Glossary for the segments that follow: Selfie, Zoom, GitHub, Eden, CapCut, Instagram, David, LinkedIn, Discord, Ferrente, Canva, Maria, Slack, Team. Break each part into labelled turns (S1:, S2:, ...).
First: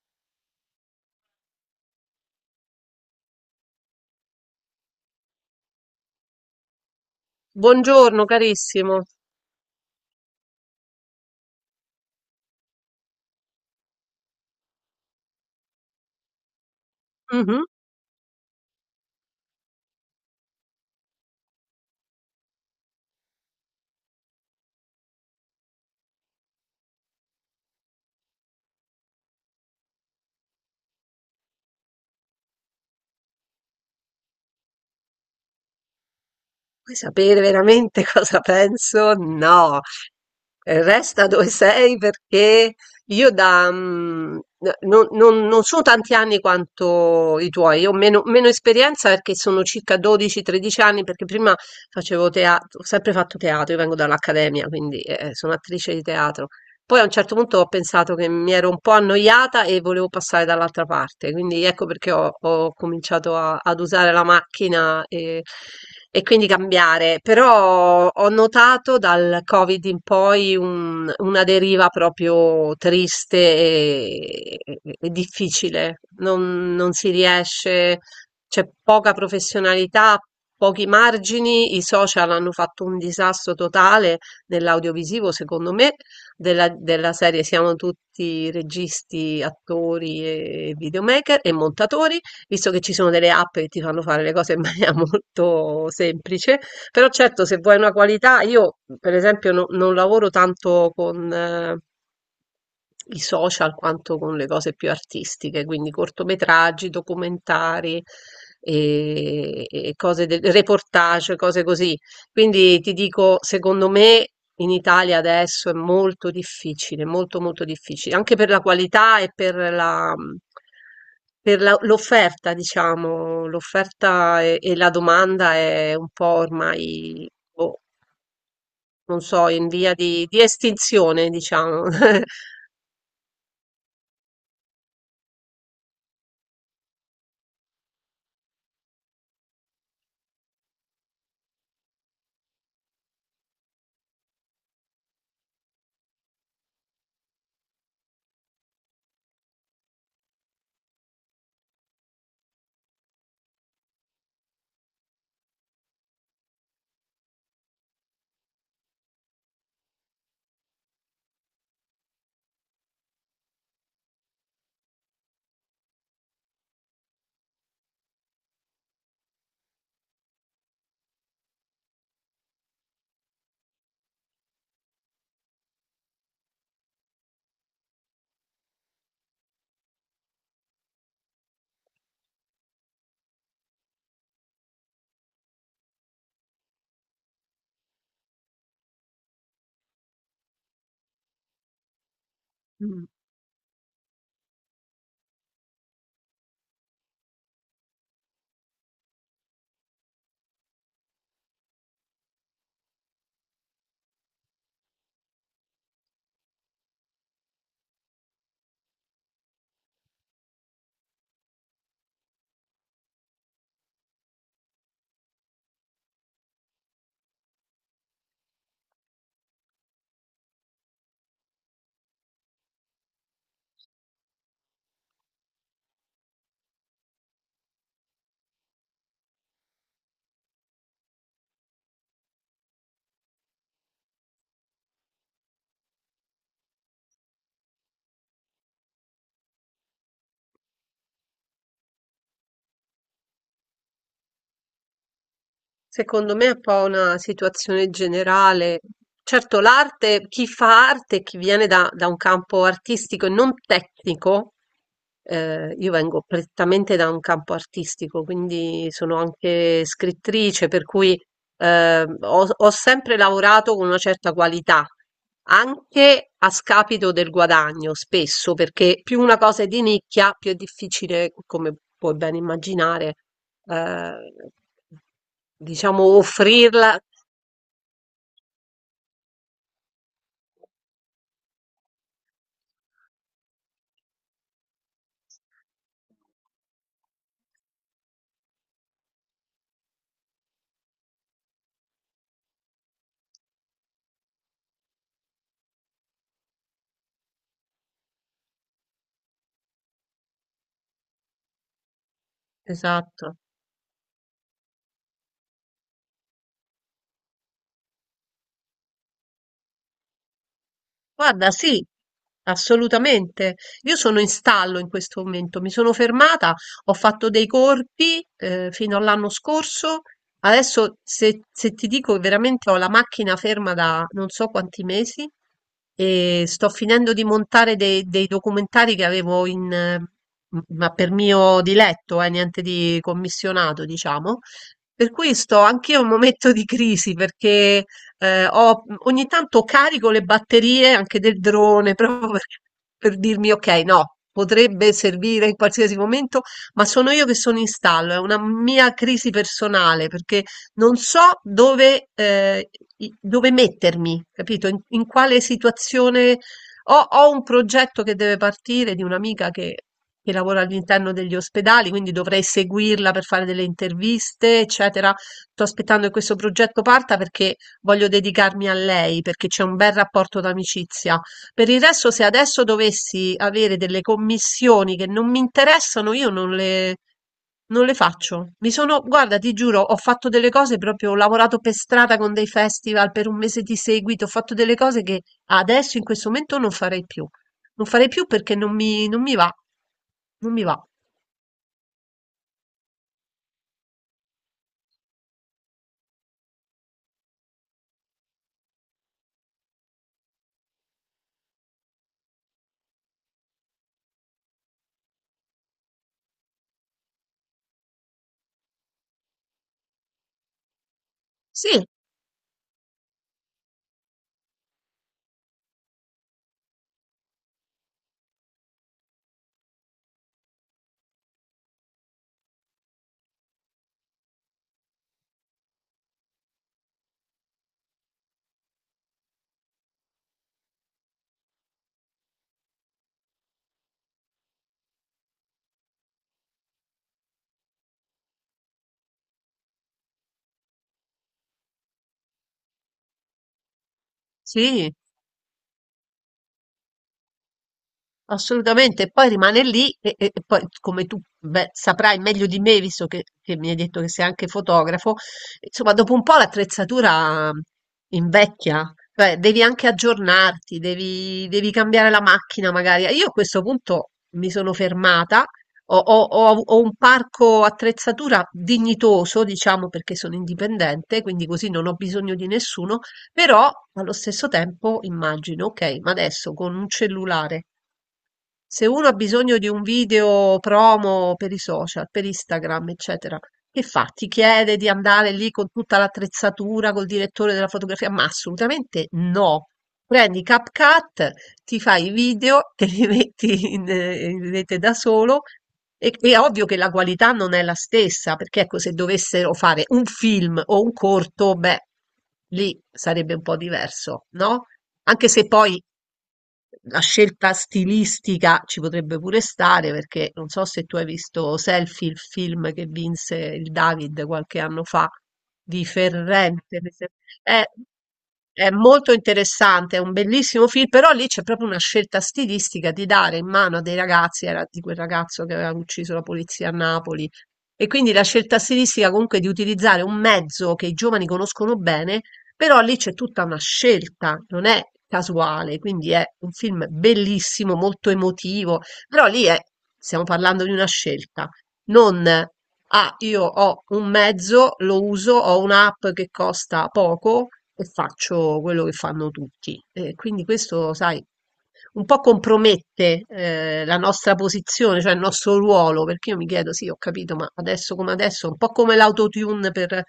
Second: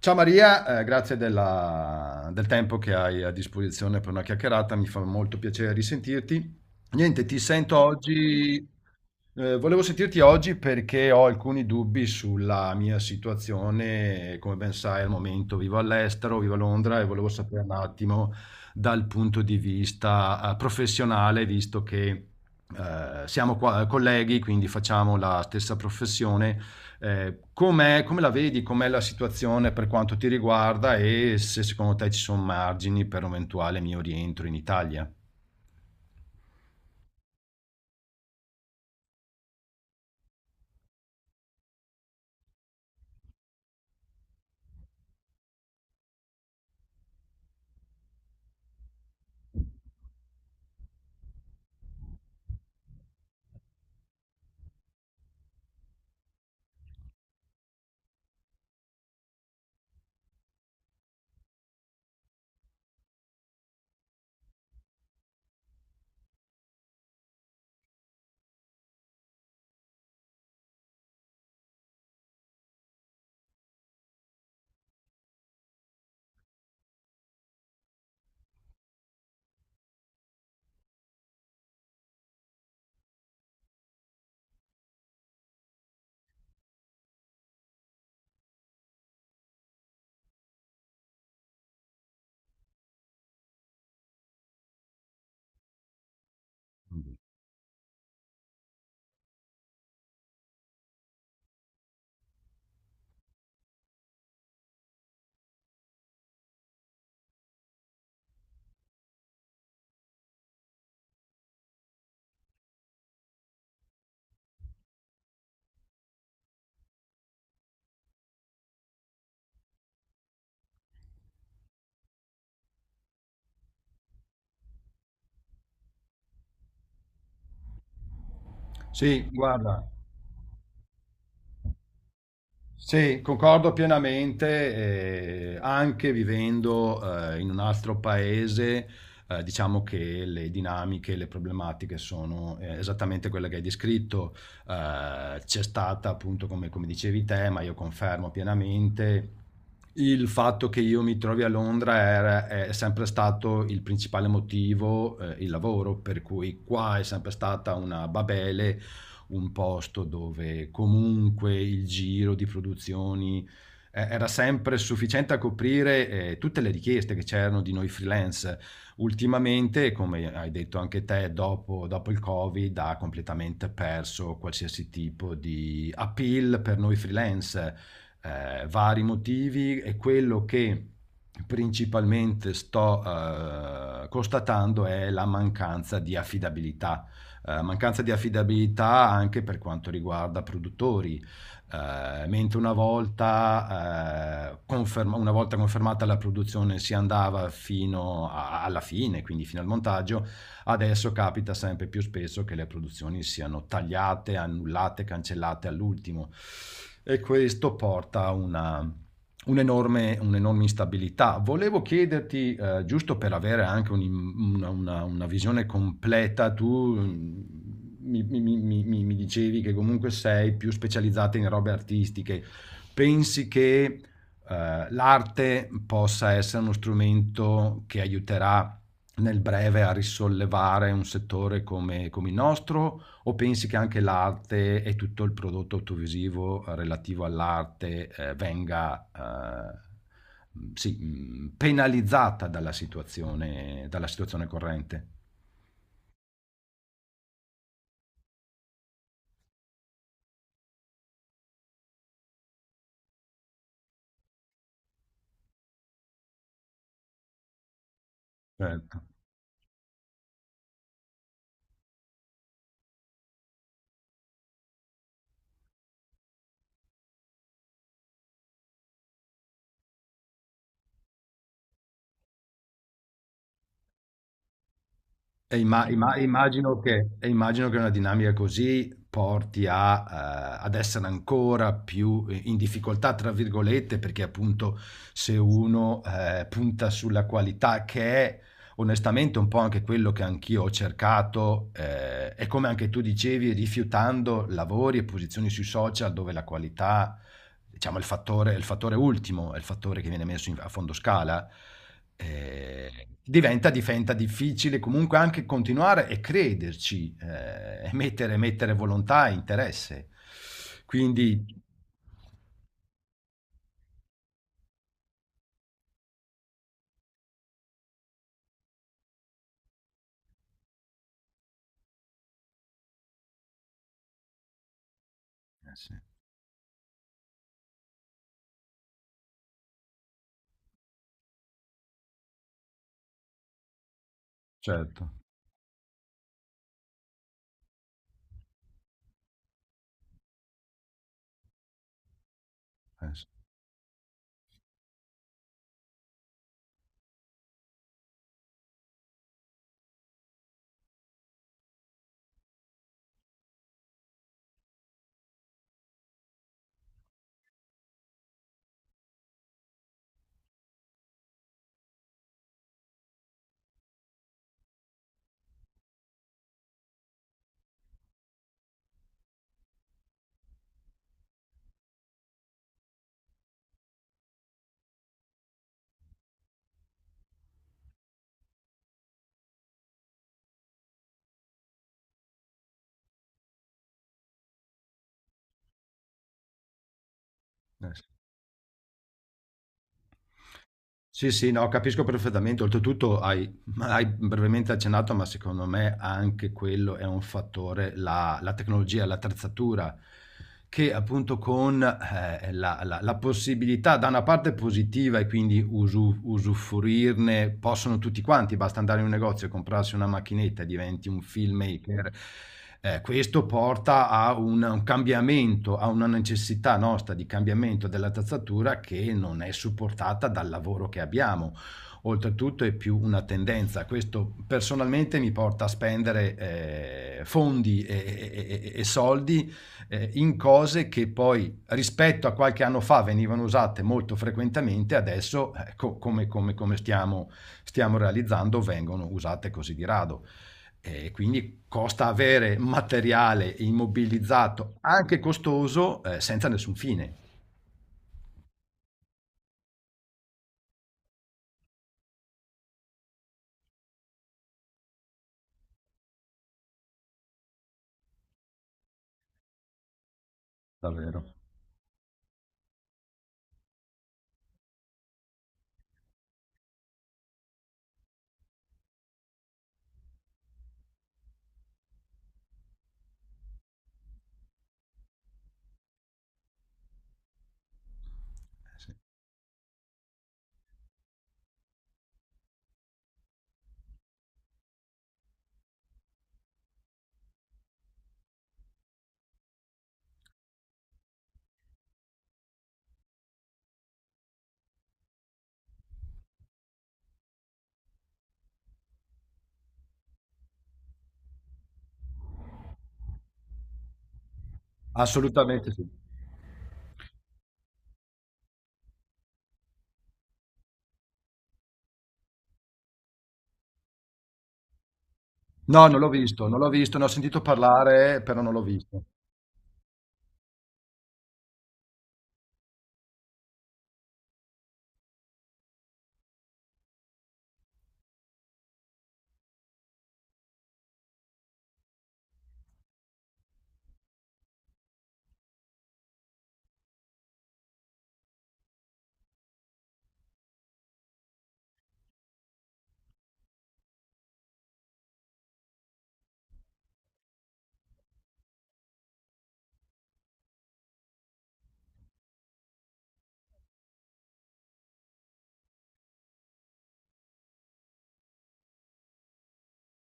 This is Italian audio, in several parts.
S1: Ciao Maria, grazie del tempo che hai a disposizione per una chiacchierata, mi fa molto piacere risentirti. Niente, ti sento
S2: Buongiorno
S1: oggi,
S2: carissimo.
S1: volevo sentirti oggi perché ho alcuni dubbi sulla mia situazione. Come ben sai, al momento vivo all'estero, vivo a Londra e volevo sapere
S2: Mh-mh.
S1: un attimo dal punto di vista, professionale, visto che, colleghi, quindi facciamo la stessa professione come la vedi, com'è la situazione per quanto ti riguarda e se secondo te ci sono margini per un eventuale mio rientro in Italia?
S2: Vuoi sapere veramente cosa penso? No. Resta dove sei perché io da mhmm, n non non non sono tanti anni quanto i tuoi. Io ho meno esperienza perché sono circa 12, 13 anni, perché prima facevo teat ho sempre fatto teatro. Io vengo dall'accademia, quindi, sono attrice di teatro. Poi a un certo punto ho pensato che mi ero un po' annoiata e volevo passare dall'altra parte, quindi ecco perché ho cominciato ad usare la macchina e quindi cambiare. Però ho notato dal Covid in poi una deriva proprio triste e difficile. Non si riesce, c'è poca professionalità, pochi margini, i social hanno fatto un disastro totale nell'audiovisivo, secondo me, della serie siamo tutti registi, attori e videomaker e montatori, visto che ci sono delle app che ti fanno fare le cose in maniera molto semplice. Però certo, se vuoi una qualità, io per esempio non lavoro tanto con i social, quanto con le cose più artistiche, quindi cortometraggi, documentari e cose del reportage, cose così. Quindi ti dico, secondo me in Italia adesso è molto difficile, molto molto difficile, anche per la qualità e per l'offerta, diciamo, l'offerta e la domanda è un po' ormai, boh, non
S1: Sì,
S2: so, in
S1: guarda.
S2: via di estinzione, diciamo.
S1: Sì, concordo pienamente, anche vivendo in un altro paese, diciamo che le dinamiche, le problematiche sono esattamente quelle che hai descritto. C'è stata appunto, come, come dicevi te, ma io confermo pienamente, il fatto che io mi trovi a Londra è sempre stato il principale motivo, il lavoro, per cui qua è sempre stata una babele, un posto dove comunque il giro di produzioni era sempre sufficiente a coprire tutte le richieste che c'erano di noi freelance. Ultimamente, come hai detto anche te, dopo il Covid ha completamente perso qualsiasi tipo di appeal per noi freelance, vari motivi e quello che principalmente sto constatando è la mancanza di affidabilità, mancanza di affidabilità anche per quanto riguarda produttori. Mentre una volta, una volta confermata la produzione si andava alla fine, quindi fino al montaggio, adesso capita sempre più spesso che le produzioni siano tagliate, annullate, cancellate all'ultimo e questo porta a una un'enorme, un'enorme instabilità. Volevo chiederti, giusto per avere anche una visione completa, tu mi dicevi che comunque sei più specializzata in robe artistiche. Pensi che l'arte possa essere uno strumento che aiuterà nel breve a risollevare un settore come come il nostro? O pensi che anche l'arte e tutto il prodotto audiovisivo relativo all'arte, venga, sì, penalizzata dalla situazione, dalla situazione corrente?
S2: Secondo me è un po' una situazione generale. Certo, l'arte, chi fa arte, chi viene da un campo artistico e non tecnico. Io vengo prettamente da un campo artistico,
S1: Cioè
S2: quindi sono anche scrittrice, per cui ho sempre lavorato con una certa qualità, anche a scapito del guadagno, spesso, perché più una cosa è di nicchia, più è difficile, come puoi ben immaginare, eh, diciamo,
S1: Immagino
S2: offrirla.
S1: che, e immagino che una dinamica così porti a, ad essere ancora più in difficoltà, tra virgolette, perché appunto se uno punta sulla qualità, che è onestamente un po' anche quello che anch'io ho cercato, e come anche tu dicevi, rifiutando lavori e posizioni sui social dove la qualità, diciamo, il fattore ultimo, è il fattore che viene messo a fondo scala,
S2: Esatto.
S1: diventa difficile comunque anche continuare e crederci, mettere volontà e interesse. Quindi,
S2: Guarda, sì, assolutamente. Io sono in stallo in questo momento, mi sono fermata, ho fatto dei corpi fino all'anno scorso. Adesso se ti dico veramente, ho la macchina ferma da non so quanti mesi
S1: eh sì,
S2: e sto finendo di montare dei documentari che avevo ma per mio diletto, niente di commissionato, diciamo.
S1: certo.
S2: Per cui sto anch'io in un momento di crisi perché ogni tanto carico le batterie anche del drone proprio per,
S1: Eh
S2: per
S1: sì,
S2: dirmi ok, no, potrebbe servire in qualsiasi momento, ma sono io che sono in stallo, è una mia crisi personale perché non so dove mettermi, capito? In quale situazione ho un progetto che deve partire di un'amica che lavora all'interno degli ospedali, quindi dovrei seguirla per fare delle interviste, eccetera. Sto aspettando che questo progetto parta perché voglio dedicarmi a lei perché c'è un bel rapporto d'amicizia. Per il resto, se adesso dovessi avere delle commissioni che non mi interessano, io non le faccio. Mi sono, guarda, ti giuro, ho fatto delle cose proprio, ho lavorato per strada con dei festival per un mese di seguito, ho fatto delle cose che adesso in questo momento non farei più. Non
S1: eh sì.
S2: farei più perché non mi va. Non mi va.
S1: Sì, sì, no, capisco perfettamente. Oltretutto hai, ma hai brevemente accennato, ma secondo me anche quello è un fattore, la tecnologia, l'attrezzatura che appunto con, la possibilità da una parte positiva e quindi usufruirne possono tutti quanti, basta andare in un negozio e comprarsi una macchinetta e diventi un
S2: Sì,
S1: filmmaker. Questo porta a un cambiamento, a una necessità nostra di cambiamento dell'attrezzatura che non è supportata dal lavoro che abbiamo. Oltretutto è più una tendenza, questo personalmente mi porta a spendere fondi e, e soldi in cose che poi rispetto a qualche anno fa venivano usate molto frequentemente, adesso come, come stiamo, stiamo realizzando vengono usate così di rado. E quindi costa avere materiale immobilizzato,
S2: sì.
S1: anche costoso, senza nessun fine.
S2: Assolutamente, poi rimane lì e poi, come tu beh, saprai meglio di me, visto che mi hai detto che sei anche fotografo, insomma, dopo un po' l'attrezzatura invecchia, cioè devi anche aggiornarti,
S1: Davvero.
S2: devi cambiare la macchina magari. Io a questo punto mi sono fermata, ho un parco attrezzatura dignitoso, diciamo, perché sono indipendente, quindi così non ho bisogno di nessuno, però allo stesso tempo immagino, ok, ma adesso con un cellulare, se
S1: Sì.
S2: uno ha bisogno di un video promo per i social, per Instagram, eccetera, che fa? Ti chiede di andare lì con tutta l'attrezzatura, col direttore della fotografia? Ma assolutamente no. Prendi CapCut, ti fai i video, te li metti in rete da solo. E, è ovvio che la qualità non è la stessa, perché ecco, se dovessero fare un film o un corto, beh, lì sarebbe un po' diverso, no? Anche se
S1: Assolutamente
S2: poi
S1: sì.
S2: la scelta stilistica ci potrebbe pure stare perché non so se tu hai visto Selfie, il film che vinse il David qualche anno fa di
S1: No, non l'ho visto, non l'ho
S2: Ferrente.
S1: visto, ne ho sentito
S2: È,
S1: parlare, però non l'ho
S2: è
S1: visto.
S2: molto interessante, è un bellissimo film, però lì c'è proprio una scelta stilistica di dare in mano a dei ragazzi, era di quel ragazzo che aveva ucciso la polizia a Napoli. E quindi la scelta stilistica, comunque, di utilizzare un mezzo che i giovani conoscono bene, però lì c'è tutta una scelta, non è casuale, quindi è un film bellissimo, molto emotivo, però lì è, stiamo parlando di una scelta, non ah, io ho un mezzo, lo uso, ho un'app che costa poco e faccio quello che fanno tutti. E quindi questo, sai, un po' compromette la nostra posizione, cioè il nostro ruolo, perché io mi chiedo, sì, ho capito, ma adesso come adesso, un po' come l'autotune per,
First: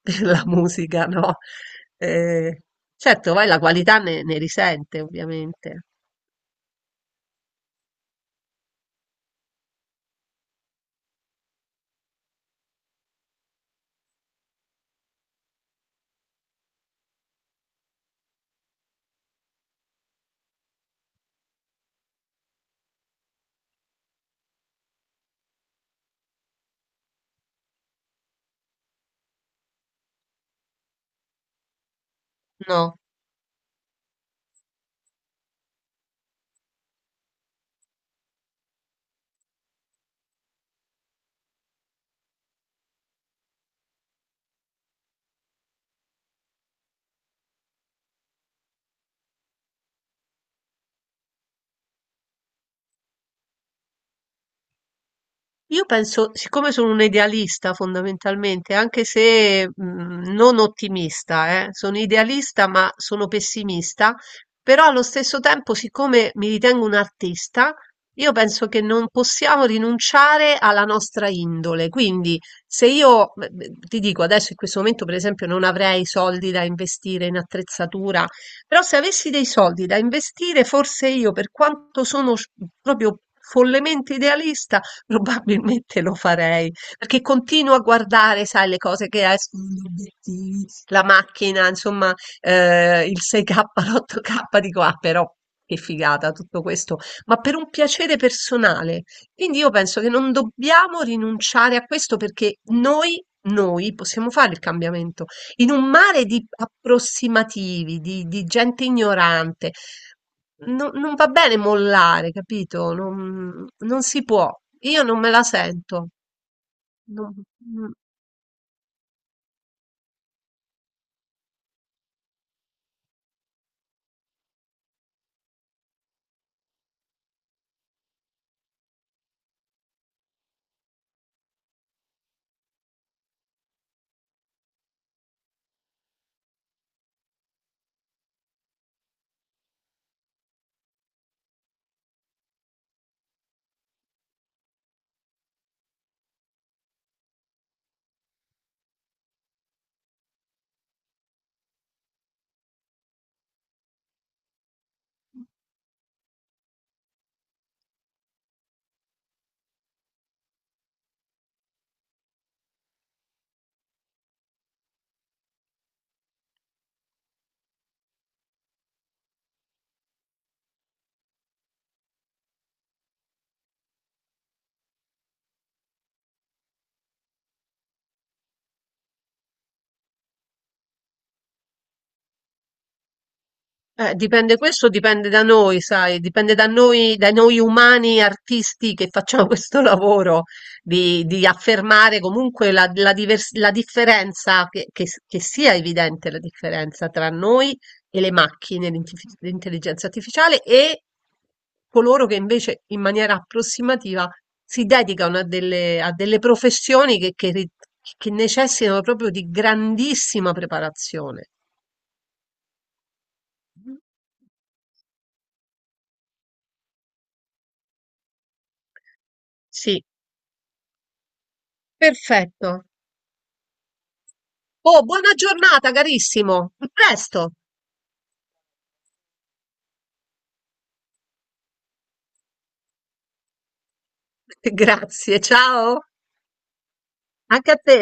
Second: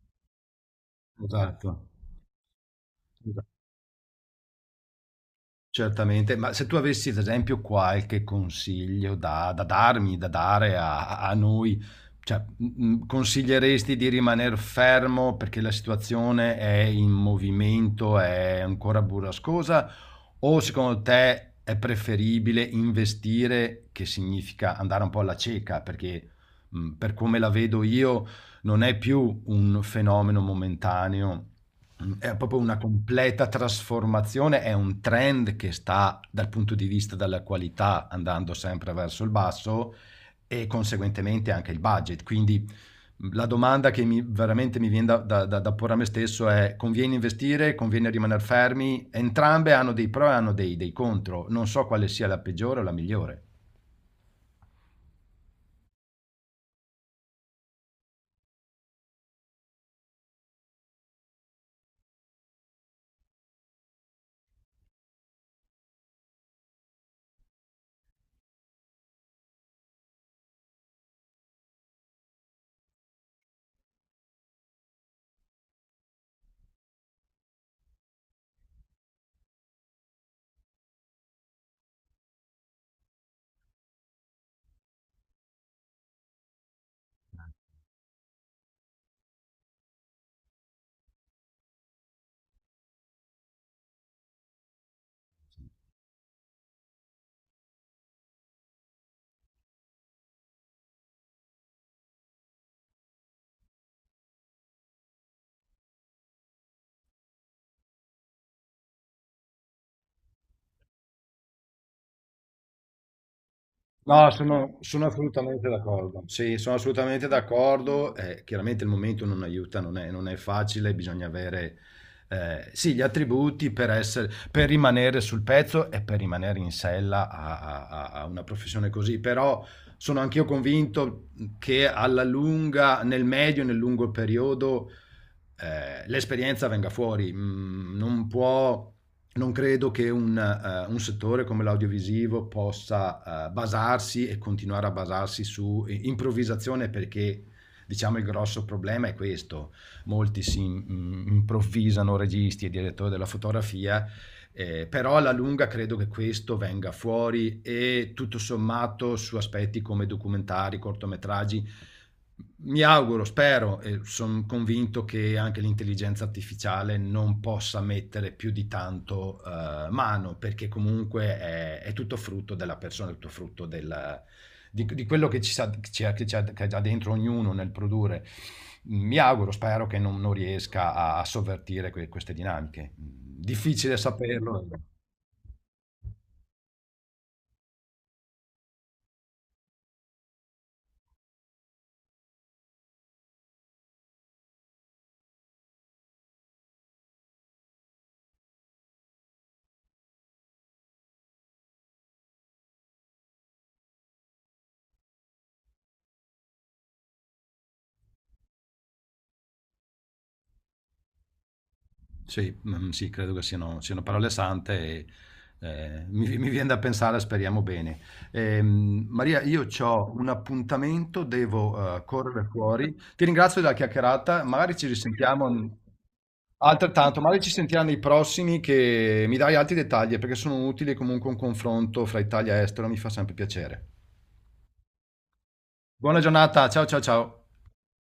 S2: per la musica, no?
S1: Esatto.
S2: Eh, certo,
S1: Esa-
S2: poi la qualità ne risente, ovviamente.
S1: Certamente. Ma se tu avessi, ad esempio, qualche consiglio da, da darmi, da dare a, a noi, cioè, consiglieresti di rimanere fermo perché la situazione è in movimento, è ancora burrascosa? O secondo te è preferibile investire, che significa andare un po' alla cieca, perché per come la vedo io non è più un fenomeno momentaneo, è proprio una
S2: No?
S1: completa trasformazione, è un trend che sta dal punto di vista della qualità andando sempre verso il basso e conseguentemente anche il budget. Quindi la domanda che mi, veramente mi viene da, da porre a me stesso è: conviene investire, conviene rimanere fermi? Entrambe hanno dei pro e hanno dei, dei contro. Non so quale sia la peggiore o la migliore.
S2: Io penso, siccome sono un idealista fondamentalmente, anche se non ottimista, sono idealista ma sono pessimista, però allo stesso tempo, siccome mi ritengo un artista, io penso che non possiamo rinunciare alla nostra indole. Quindi, se io, beh, ti dico adesso in questo momento, per esempio, non avrei soldi da investire in attrezzatura, però se avessi dei soldi da investire, forse io, per quanto sono proprio follemente idealista, probabilmente lo farei, perché continuo a guardare, sai, le cose che escono, gli obiettivi, la macchina, insomma, il 6K, l'8K, dico, ah, però che figata tutto questo, ma per un piacere personale. Quindi io penso che non dobbiamo rinunciare a questo perché noi possiamo fare il cambiamento. In un mare di approssimativi, di gente ignorante, non va bene mollare, capito? Non si
S1: No,
S2: può.
S1: sono,
S2: Io
S1: sono
S2: non me la
S1: assolutamente
S2: sento.
S1: d'accordo. Sì, sono assolutamente
S2: Non- mm.
S1: d'accordo. Chiaramente il momento non aiuta, non è, non è facile, bisogna avere sì, gli attributi per essere, per rimanere sul pezzo e per rimanere in sella a, a una professione così. Però sono anch'io convinto che alla lunga, nel medio e nel lungo periodo, l'esperienza venga fuori. Mm, non può, non credo che un settore come l'audiovisivo possa basarsi e continuare a basarsi su improvvisazione, perché diciamo il grosso problema è questo. Molti si improvvisano registi e direttori della fotografia. Però alla lunga credo che questo venga fuori e tutto sommato su aspetti come documentari, cortometraggi, mi auguro, spero e son convinto che anche l'intelligenza artificiale non possa mettere più di tanto, mano, perché comunque è tutto frutto della persona, è tutto frutto del di quello che ci sa ci ha che c'ha che ha già dentro ognuno nel produrre. Mi auguro, spero che non riesca a sovvertire queste dinamiche. Mhmm, Difficile
S2: Dipende,
S1: saperlo. Eh.
S2: questo dipende da noi, sai, dipende da noi, dai noi umani artisti che facciamo questo lavoro di affermare comunque la differenza, che sia evidente la differenza tra noi e le macchine, l'intelligenza artificiale e coloro che invece in maniera approssimativa si dedicano a delle professioni che necessitano proprio di grandissima preparazione.
S1: Sì, sì, credo che siano, siano parole sante e mi, mi viene da pensare, speriamo bene. Maria, io
S2: Sì.
S1: ho un appuntamento, devo correre
S2: Perfetto.
S1: fuori. Ti ringrazio della chiacchierata, magari ci
S2: Oh, buona
S1: risentiamo.
S2: giornata carissimo. A
S1: Altrettanto, magari ci
S2: presto.
S1: sentirà nei prossimi che mi dai altri dettagli perché sono utili comunque un confronto fra Italia e estero, mi fa sempre piacere.
S2: Grazie, ciao.
S1: Buona giornata, ciao ciao ciao.
S2: Anche a te.